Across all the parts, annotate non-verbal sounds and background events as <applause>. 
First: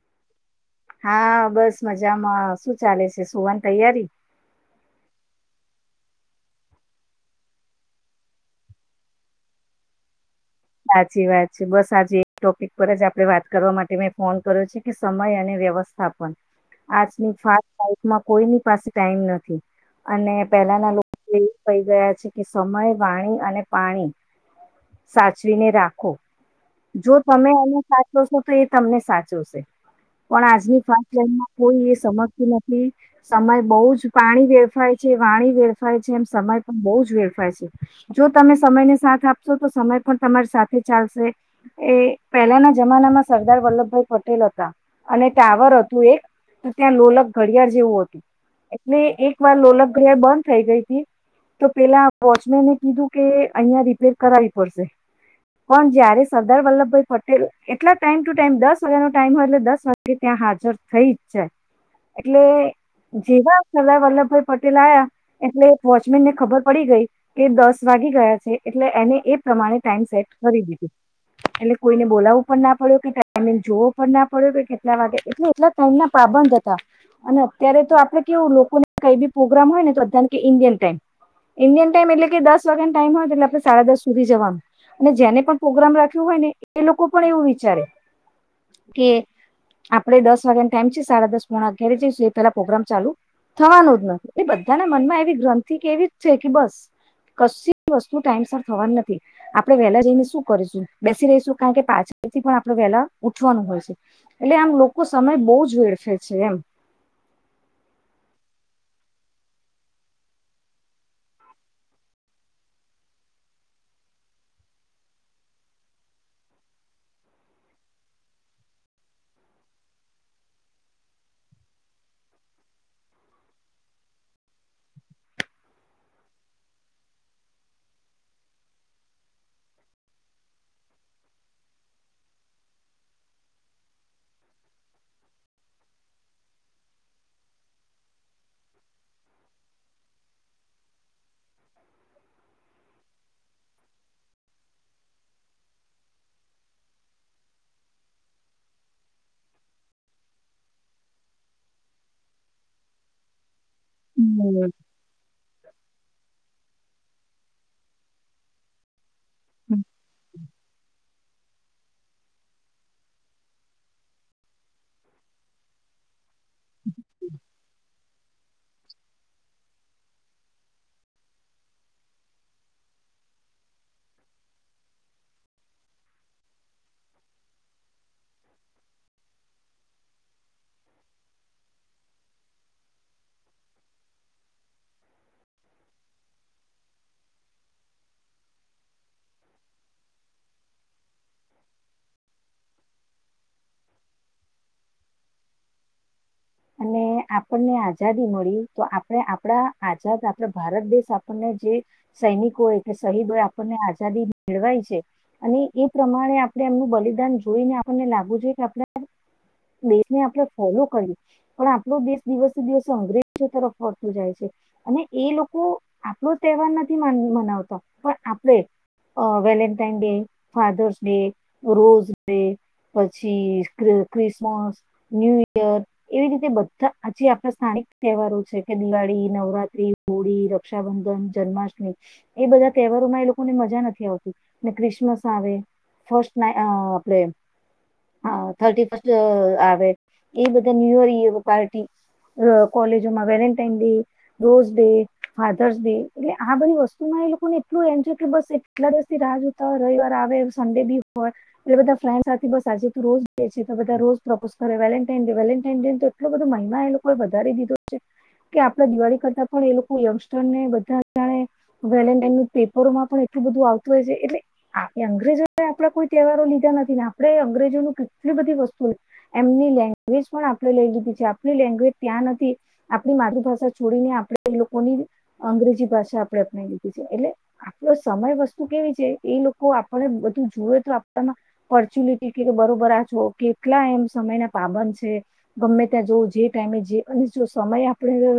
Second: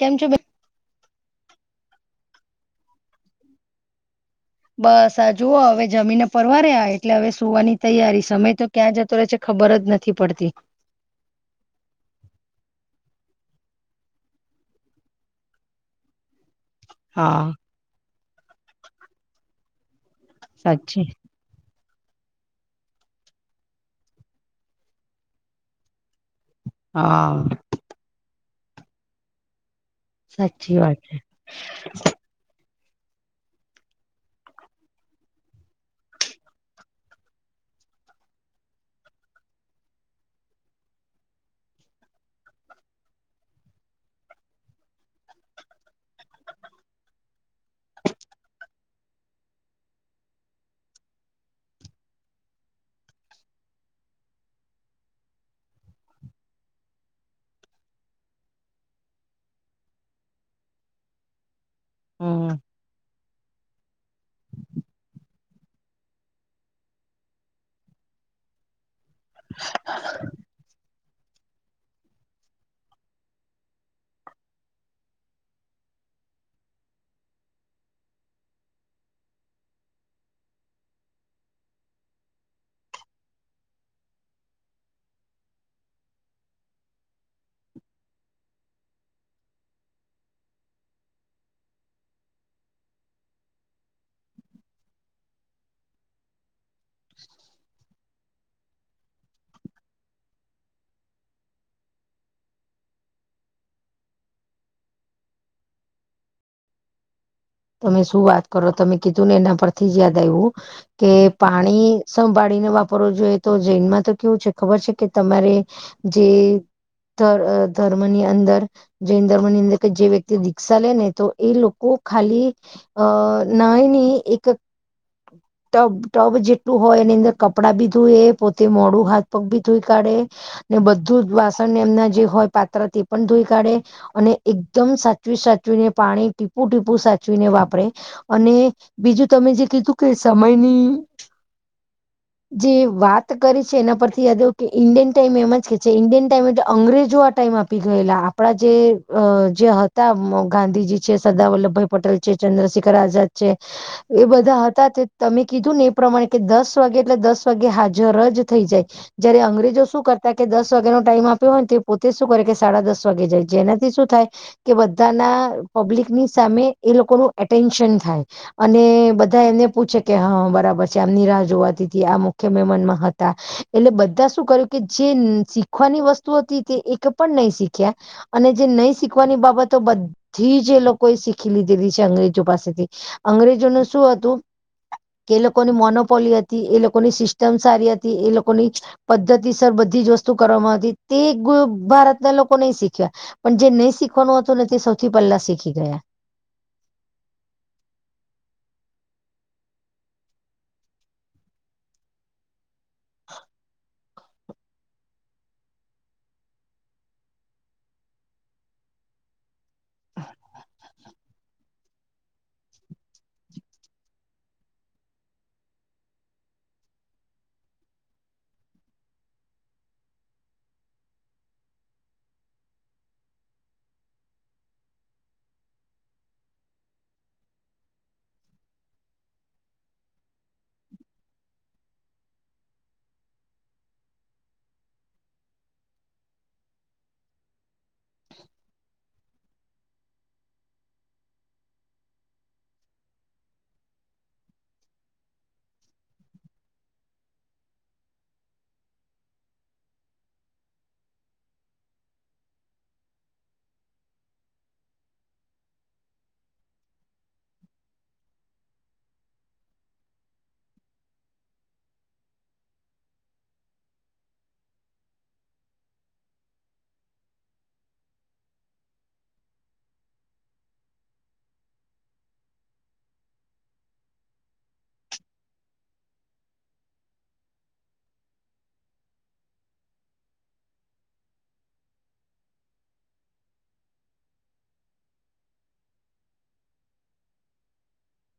કેમ છો બેન? હા બસ મજામાં શું ચાલે છે સુવાની તૈયારી. બસ આ જુઓ હવે જમીને પરવારિયા એટલે હવે સુવાની તૈયારી સમય તો ક્યાં જતો રહે છે ખ ખબર જ નથી પડતી. સાચી વાત છે બસ આજે એક ટોપિક પર જ આપડે વાત કરવા માટે મેં ફોન કર્યો છે કે સમય અને વ્ય વ્યવસ્થાપન આજની હા ફાસ્ટ લાઇફમાં કોઈની પાસે ટાઈમ નથી. અને પેલા ના સાચી લોકો એ કઈ- ગયા છે કે સમય, વાણી અને પાણી સાચવીને રાખો. જો તમે હા એને સાચવશો તો એ તમને સાચવશે. પણ સાચી આજની વાત ફાસ્ટ છે લાઇફમાં કોઈ એ સમજતું નથી. સમય બહુ જ પાણી વેડફાય છે, વાણી વેડફાય છે એમ સમય પણ બહુ જ વેડફાય છે. જો તમે સમયને સાથ આપશો તો સમય પણ તમારી સાથે ચાલશે. એ પહેલાના જમાનામાં સરદાર વલ્લભભાઈ પટેલ હતા અને ટાવર હતું એક તો ત્યાં લોલક ઘડિયાળ જેવું હતું એટલે એક વાર લોલક ઘડિયાળ બંધ થઈ ગઈ તી. તો પેલા વોચમેને કીધું કે અહિયાં રિપેર કરાવવી પડશે. પણ જયારે સરદાર વલ્લભભાઈ પટેલ એટલા ટાઈમ ટુ ટાઈમ દસ વાગ્યાનો ટાઈમ હોય એટલે દસ વાગે ત્યાં હાજ હાજર થઈ જ જાય એટલે હમ જેવા સરદાર વલ્લભભાઈ પટેલ આયા એટલે વોચમેન ને ખબર પડી ગઈ કે દસ વાગી ગયા છે એટલે એને એ પ્રમાણે ટાઈમ સેટ કરી દીધું. એટલે કોઈને બોલાવું પણ ના પડ્યો કે ટાઈમે જોવો પણ ના પડ્યો કે કેટલા વાગે એટલે એટલા ટાઈમ ના પા બંધ હતા અને અત્યારે તો આપડ કેવું લોકોને કઈ બી પ્રોગ્રામ હોય ને તો કે ઇન્ડિયન ટાઈમ. ઈન્ડિયન ટાઈમ એટલે કે દસ વાગ્યાનો ટાઈમ હોય એટલે આપે સાડા દસ સુધી જવાનું. અને જેને પણ પ્રોગ્રામ રાખ્યું હોય ને એ લોકો પણ એવું વિચારે કે આપડે દસ વાગ્યાને ટાઈમ છે સાડા દસ પોણા અગિયારે જઈશું એ પેલા પ્રગ્રામ ચાલુ થવાનું જ નથી એ બધાના મનમાં એવી ગ્રંથિ કે એવી જ છે કે બસ. કશી વસ્તુ ટાઈમ સર થવાની નથી. આપણે વહેલા જઈને શું કરીશું બેસી રહીશું કારણ કે પાછળથી પણ આપણે વહેલા ઉઠવાનું હોય છે. એટલે આમ લોકો સમય બહુ જ વેડફે છે એમ. તમે શું વાત કરો તમે કીધું ને એના પરથી જ યાદ આવ્યું કે પાણી સંભાળી ને વાપરવો જોઈએ તો જૈનમાં તો કેવું છે ખબર છે કે તમારે જે ધ ધર્મની અંદર જૈન ધર્મની અંદર કે જે વ્યક્તિ દીક્ષા લે ને તો એ લોકો ખાલી અ નાની એક ટબ ટબ જેટલું હોય એની અંદર કપડાં બી ધોએ પોતે મોડું હાથ પગ ભી ધોઈ કાઢે અને બધું જ વાસણને એમના જે હોય પાત્ર તે પણ ધોઈ કાઢે અને એકદમ સાચવી સાચવી ને પાણી ટીપુ-ટીપ પુ સાચવીને વાપરે અને બીજું તમે જે કીધું કે સમયની જે વાત કરી છે એના પરથી યાદ આવું કે ઇન્ડિયન ટાઈમ એમ જ કે છે ઇન્ડિયન ટાઈમ એટલે અંગ્રેજો હતા ટાઈમ આપી ગયેલા આપડા જે અ જે હતા મ ગાંધીજી છે, સરદારવલ્લભ ભાઈ પટેલ છે, ચંદ્રશેખર આઝાદ છે એ બધા હમ હતા તમે કીધું ને એ પ્રમાણે કે દસ વાગે એટલે દસ વાગે હાજર જ થઈ જાય જયારે હમ અંગ્રેજો શું કરે કે દસ વાગ્યાનો ટાઈમ આપ્યો હોય ને પોતે શું કરે કે સાડા દસ વાગે જાય જેનાથી શું થાય કે બધાને ના પબ્લિકની સામે એ લોકો ન એટેન્શન થાય અને બધા એમને પૂછે કે હ બરાબર છે આમ જોવા મુખ મે મ હતા એટલે બધા શું કર્યું કે જેીખવાની વસ્તુ એક પણ નહી શીખ્યા અને જે નહી શીખવાની બાબતો બધી કોઈ શીખી લીધેલી છે અંગ્રેજો પાસેથી અંગ્રેજોનું શું હતું કે એ લોકોની મોનોપોલી હતી એ લોકોની સિસ્ટમ સારી હતી એ લોકોની પદ્ધતિ સર બધી બધી જ વસ્તુ કરવામાં હતી તે ભારતના લોકો નહી શીખ્યા પણ જે નહીં શીખવાનું હતું ને સૌથી પલ્લા શીખી ગયા અને આપણને આઝાદી મળી તો આપણે આપડા આઝાદ આપણા ભારત દેશ આપણને જે સૈનિકોય કે શહીદ હોય આપણને આઝાદી મેળવાય છે અને એ પ્રમાણે આપણે એમનું બલિદાન જોઈને આપણને લાગવું છે કે આપણે દેશને આપણે ફોલો કરી પણ આપણો દેશ દિવસે દિવસે અંગ્રેજ તરફ વળતો જાય છે અને એ લોકો બ તહેવાર નથી મનાવતો પણ આપણે અ Valentine day Father's day rose day પછી ક્રિસમસ ન્યુ ઈયર એવી રીતે બધા હજ આપણા સ્થાનિક તહેવારો છે કે દિવાળી નવરાત્રી હોળી રક્ષાબંધન ન જન્માષ્ટમી એ બધા તહેવારો માં એ લોકોને મજા નથી આવતી ક્રિસમસ આવે ફસ્ટ ના આપડે થર્ટી ફસ્ટ આવે એ બધ ન્યયો પાર્ટી અ કોલેજોમાં Valentine day rose day fathers day એટલે આ બધી વસ્તુમાં એ લોકોને એટલું એય કે બસટલા દિવસથી રાહ જોતા હોય રિવાર આવે સડે બી હોય એટલે બધા ફ સાથે બસ આજ તો રોજ છે તો બધા રોજ પ્રપોઝ કરે વેલેન્ટન ડે તો એટલો બધો મહિમા એ લોકોએ વધારી દીધો છે કે આપડા દિવાળી કરતા પણ એ લોકો યંગસ્ટર ને બધા જાણે વેલેન્ટાાઈન પેપરોમાં પણ એ બધું આવતું હોય છે એટલે અંગ્રેજો આપણા કોઈ તહેવારો લીધા નથી ને આપણે અંગ્રેજોનું કેટલું બધી વસ્તુ એમની લેંગ્જ પણ આપ લઈીધી છે આપણી લેંગ્વેજ ત્યાં નથી આપણી માતૃભાષા છોડીને આપણે લોકોની અંગ્રેજી ભાષા આપણે અપનાવી દીધી છે એટલે આપડો સમય વસ્તુ કેવી છે એ લોકો આપણે બધું તો આપમાં પચ્યુલટી કે બરોબર આ છો કેટલા એમ સમય ના પાબન છે ગમે ત્યાં જવું જે ટાઈમે જે અને જો સમય આપણે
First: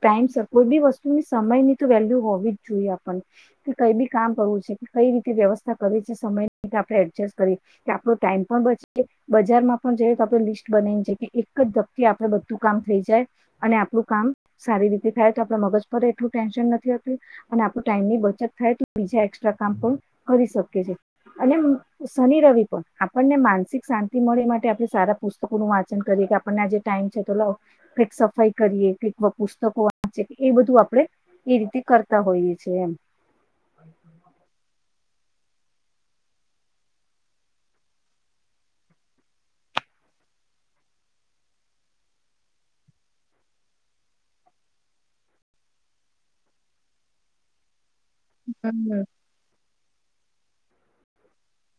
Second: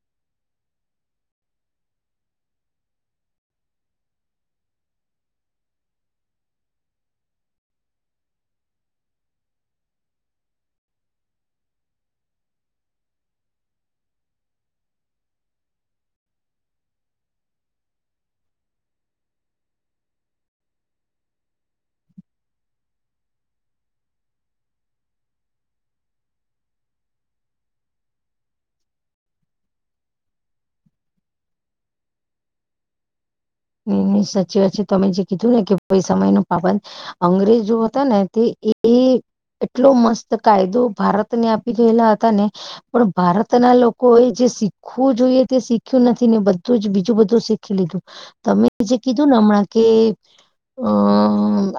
ટાઈમ કોઈ બી વસ્તુની સમય ની તો વેલ્યુ હોવી જ જોઈએ આપને કે કઈ બી કામ કરવું છે કઈ રીતે વ્યવસ્થા કરી છે સમય ની આપણે એડજસ્ટ કરીએ કે આપણો ટાઈમ પણ બચી બજારમાં જે આપણે લિસ્ટ બનાવીને છે કે એક ધકકી આપડે બધું કામ થઈ જાય અને આપડું કામ સારી રીતે થાય તો આપડ મગજ પર એટલું ટેન્ન ટની બચ થાય બીજા એ્રા કામ પણ કરી શકી એ શનિ રવિ પણ આપણને માનસિક શાંતિ મળે માટે આપણે સારા પુસ્તકો નું વાંચન કરીએ કે આપને આજે ટાઈમ છે તો લાવ કઈક સફાઈ કરીએ કઈક પુસ્તકો વાંચે એ બધું આપડે એ રીતે કરતા હોઈએ છેએ એમ હ સાચી વાત છે તમે જે કીધું ને કે કોઈ સમય ન પાબંદ અંગ્રેજ હતા ને તે એ એટલો મસ્ત કાયદો ભારતને આપી રહેલા હતા ને પણ ભારતના લોકો એ જે શીખવું જોઈએ તે શીખ્યું નથી ને બધું જ બીજું બધું શીખી લીધું તમે જે હમ કીધું ને હમણાં કે અ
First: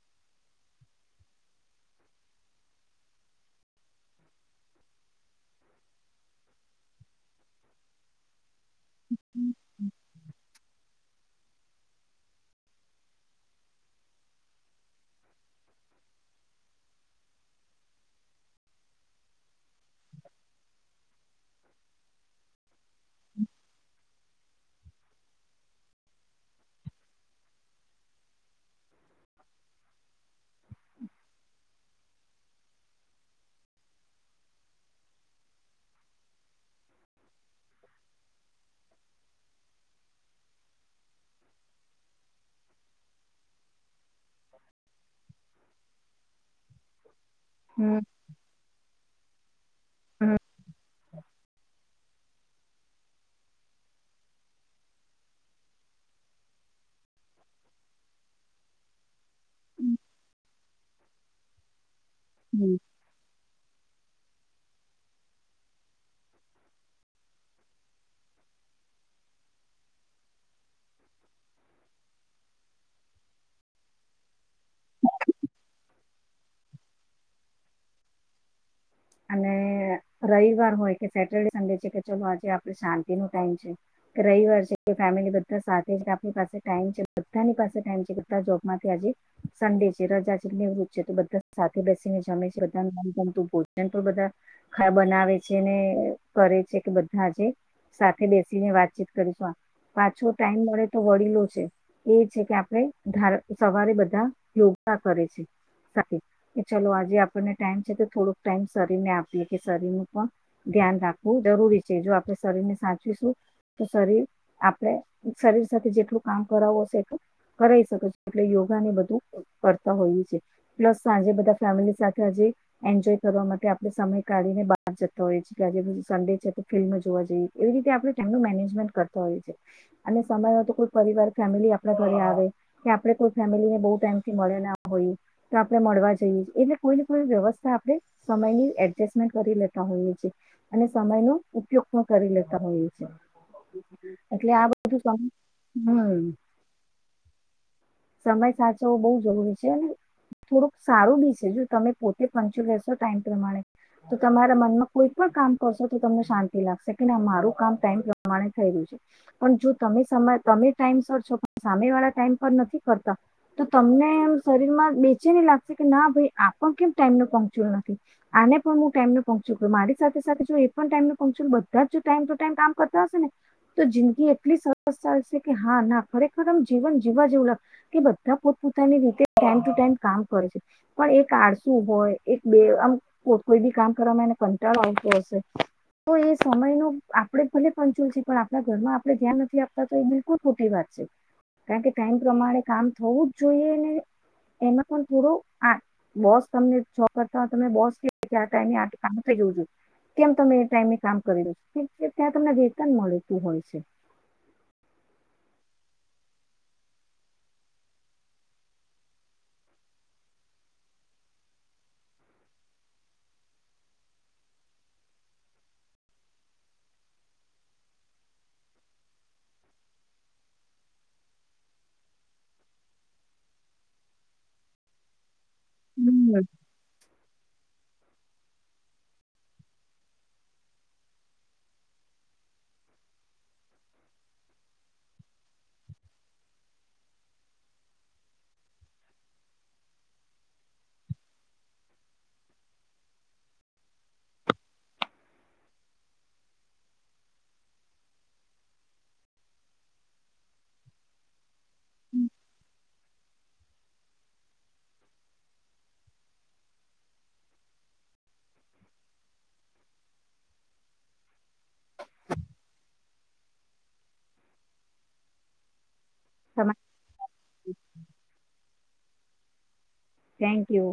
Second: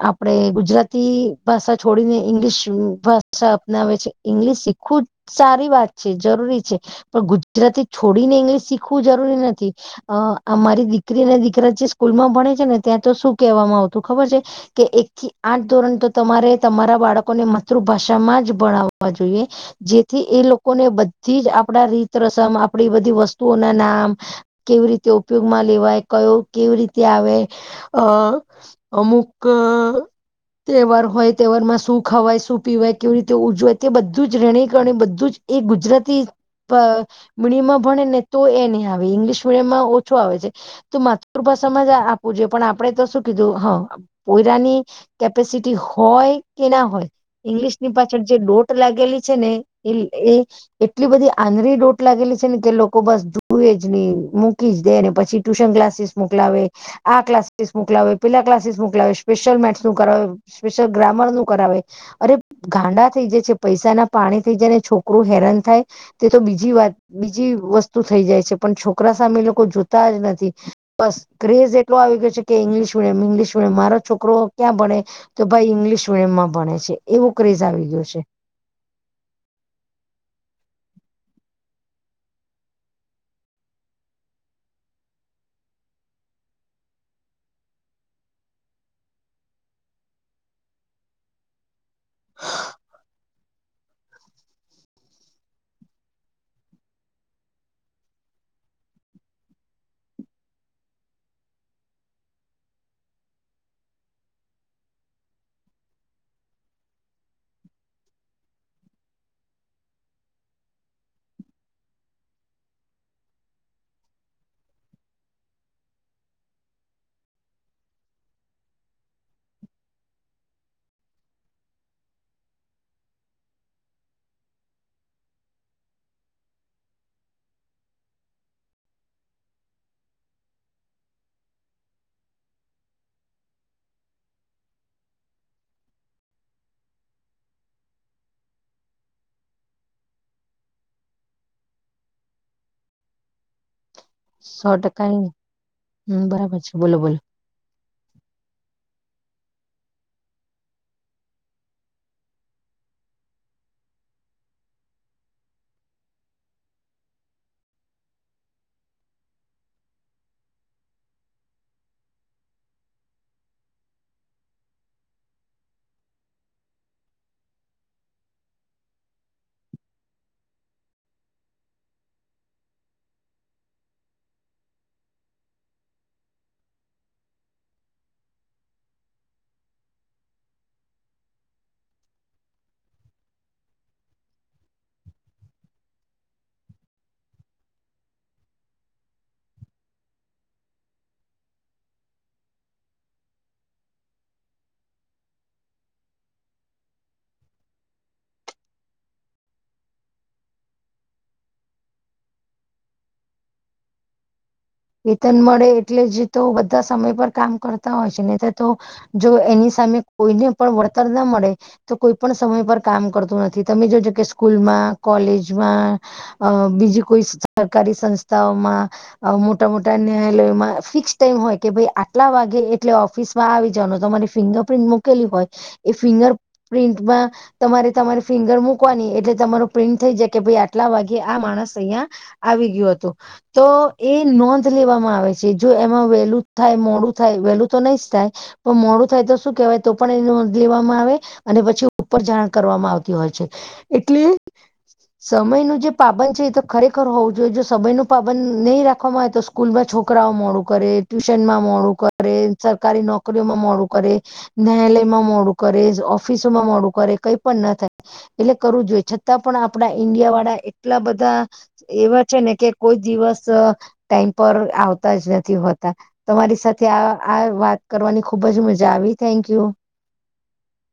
આપડે ગુજરાતી ભાષા છોડીને ઈંગ્લિશ ભાષા અપનાવે છે ઇંગ્લિશ ખુ જ સારી વાત છે જરૂરી છે પણ ગુજરાતી છોડીને ઇંગ્લિશ શીખ જરી નથીરી દીકરી સ્કૂલમાં ભણે છે ને ત્યાં તો શું કહેવામાં આવતું ખબર છે કે એક થી આઠ ધોરણ તો તમારે તમારા બાળકોને માતૃભાષામાં જ ભણાવવા જોઈએ જેથી એ લોકોને બધી જ આપડા રીત રસમ આપણી બધી વસ્તુઓ ના નામ કેવી રીતે ઉપયોગમાં લેવાય કયો કેવી રીતે આવે અ અમુક તહેવાર હોય તહેવારમાં શું ખાવાય શું પીવાય કેવી રીતે ઉજવાય તે બધું જ રહેણીકણી બધું જ એ ગુજરાતી પ મીડિયમમાં ભણે ને તો એ નહી આવે ઇંગ્લિશ મીડિયમમાં ઓછો આવે છે તો મા પર જ આપું જોઈએ પણ આપણે તો શું કીધું હ કોયરાની કેપેસિટી હોય કે ના હોય ઈંગ્લિશ ની હમ પાછળ જે ડોટ લાગેલી છે ને હમ એ એટલી બધી આંધરી ડોટ લાગેલી છે ને કે લોકો બસ ધુએ જ ને મૂકી જ દે ને પછી ટ્યુશન ક્લાસીસ મોકલાવે આ ક્લાસ મોકલા પેલા ક્લાસ મોકલાવે સ્પેશલ મેસ કરાવ સ્પલ ગ્રામ નુ કરાવે અરે હમ ગાંડા થઈ જ છે. પૈસા ના પાણી થઈ જાયને છોકરું હેરાન થાય તે તો બીજી વાત બીજી વસ્તુ થઈ જાય છે. પણ છોકરા સામે લોકો જોતા જ નથી. બસ ક્રેઝ એટલો આવી ગયો છે કે ઈંગ્લિશ મીડિયમ ઇંગ્લિશ મીડિયમ મારો છોકરો ક્યાં ભણે તો ભાઈ ઇંગ્લિશ મીડિયમ માં ભણે છે એવું ક્રેઝ આવી ગયું છે. અને રવિવાર હોય કે સેટરડે સંડે છે કે ચલો આજે આપે શાંતિ નો ટાઈમ છે કે રવિવાર છે. ફેમિલી બધા સાથે જ આપની પાસે ટાઈમ છે બધાની પાસે ટાઈમ છે બધા જોબમાંથી આજ સંડે રાજા વૃત છે તો બધા સાથે બેસીને જમે છે બધા મનગમતું આપ બધા બનાવે છે ને કરે છે કે બધાજે સાથે બેસીને વાતચીત કરીશું આ પાછો ટાઈમ મળે તો વડીલો છે. એ છે કે આપણે ધ સવારે બધા યોગા કરે છે... કે ચલો આજે આપણને ટાઈમ છે તો થોડોક ટાઈમ શરીર ને આપીએ કે શરીરનું પણ ધ્યાન રાખવું જરૂરી છે જો આપણેે શરીરને સાચવીશું તો શરીર આપડે શરીર સાથે જેટલું કામ કરાવવું હશે એટલું કરાવી શકે છે. પ સાંજે ફ સાથે <unintelligible> કરવા માટે આપણે સમય કાઢીને બહાર જતા હોઈએ છે કે આજે સન્ડે છે તો ફિલ્મ જોવા જઈએ એવી રીતે આપણે હોય સમ યકોઈ પરિવાર ફેમિલી આપ ઘરે આવે કે આપ- કોઈ ફેમિલીને બહુ ટાઈમથી મળે ના હોય તો આપણે મળવા જઈએ એટલે કોઈ ને કોઈ વ્યવસ્થા આપણે સમયની એડજસ્ટમેન્ટ કરી લેતા હોઈએ છે અને સમયનો ઉપયોગ પણ કરી લેતા હોઈએ છે. એટલે આ સો બધું ટકાની હમ. બરાબર છે બોલો બોલો સમય સાચવો બહુ જરી છે અને થોડુંક સારું બી છે જો તમે પોતે પંચો લેશો ટ પ્રમાણે તો તમારા મનમાં કોઈ પણ કામ કરશો તો તમને શાંતિ લાગશે કે ના મારું કામ ટાઈમ <unintelligible> પણ જો તમે સમય તમે ટાઈમ સર છો સામે વાળા ટાઈમ પર નથી કરતા તો તમને એમ શરીર માં બેચેની લાગશે કે ના ભાઈ આપણ કેમ ટાઈમ ન પંક્ચુલ નથી. આને પણ હું ટાઈમને પહોચુડું મારી સાથે સાથે જો એ પણ ટાઈમને પહચ બધા જ ટાઈમ ટુ ટાઈમ કામ કર તો જિંદગી એટલી સરસ થશે કે હા ના ખરેખરમ જીવન જીવા જેવું લાગે કે બધા પોતપ પોતાની રીતે ટાઈમ ટુ ટાઈમ કામ કરે છે પણ એક આળસુ હોય એક બે આમ કોઈ બી કામ કરવામાં એને કંટાળો આવતો હશે... તો એ સમય ન આપડે ભલે પંચુલ છે પણ આપણા ઘરમાં આપણે ધ્યાન નથી આપતા તો એ બિલકુલ ખોટી વાત કારણ કે ટાઈમ પ્રમાણે કામ થવું જ જોઈએ ને એમાં પણ થોડું આ લોસ તમને કરતા તમે બોસ કે આ ટાઈમે કામ થ જઉં છું કેમ તમે એ ટાઈમે કામ કરી દો છો છે ત્યાં તમને વેતન મળતું હોય છે. વેતન મળે એટલે જ તો બધા સમય પર કામ કરતા હોય છે હી તો તો જો એની સામે કોઈને પણ વળતર ના મળે તો કોઈ પણ સમય પર કામ કરતું નથી તમે જોજો કે સ્કૂલમાં <unintelligible> બીજી કોઈ સરકારી સંસ્થાઓમાં મા મોટ મોટા ન્યાયાલયમાં ફિક્સ ટાઈમ હોય કે ભાઈ આટલા વાગે એટલે ઓફિસમાં આવી જવાનું તમારી ફિંગર પ્ર મલી હોય એ ફિંગર હમ પ્રિન્ટમાં તમારે તમારે ફિંગર મુકવાની એટલે તમારે <unintelligible> આટલા વાગે આ માણસ અહિયાં આવી ગ્યું હતું તો એ નોંધ લેવામાં આવે છે જો એમાં વહેલું થાય મોડું થાય વેહેલું તો નહી જ થાય પણ મોડું થાય શું કેવાય તો પણ એ નોંધ લેવામાં આવે અને પછી ઉપર જાણ કરવામાં આવતી હોય છે એટલે સમય નું જે પાબન છે એ તો ખરેખર હોવું જોઈએ જો સમય ન પાાવન નહીં રાખે હો તો સ્કૂલમાં છોકરાઓ મોડું કરે ટ્યુશન માં મોડું કરે સરકારી નોકરીમાં મોડું કરે ન્યાયાલયમાં મોડું કરે ઓફિસોમાં મોડું કરે કઈ પણ ન થાય એટલે કરવું જોઈએ છતાં પણ આપણા ઈન્ડિયા વાળા એટલા બધા એવા છે ને કે કોઈ દિવસ ટાઈમ પર આવતા જ નથી હોતા તમારી તમા સાથે આ આ વાત કરવાની ખુબ જ મજા આવી થેન્ક યુ થેન્ક યુ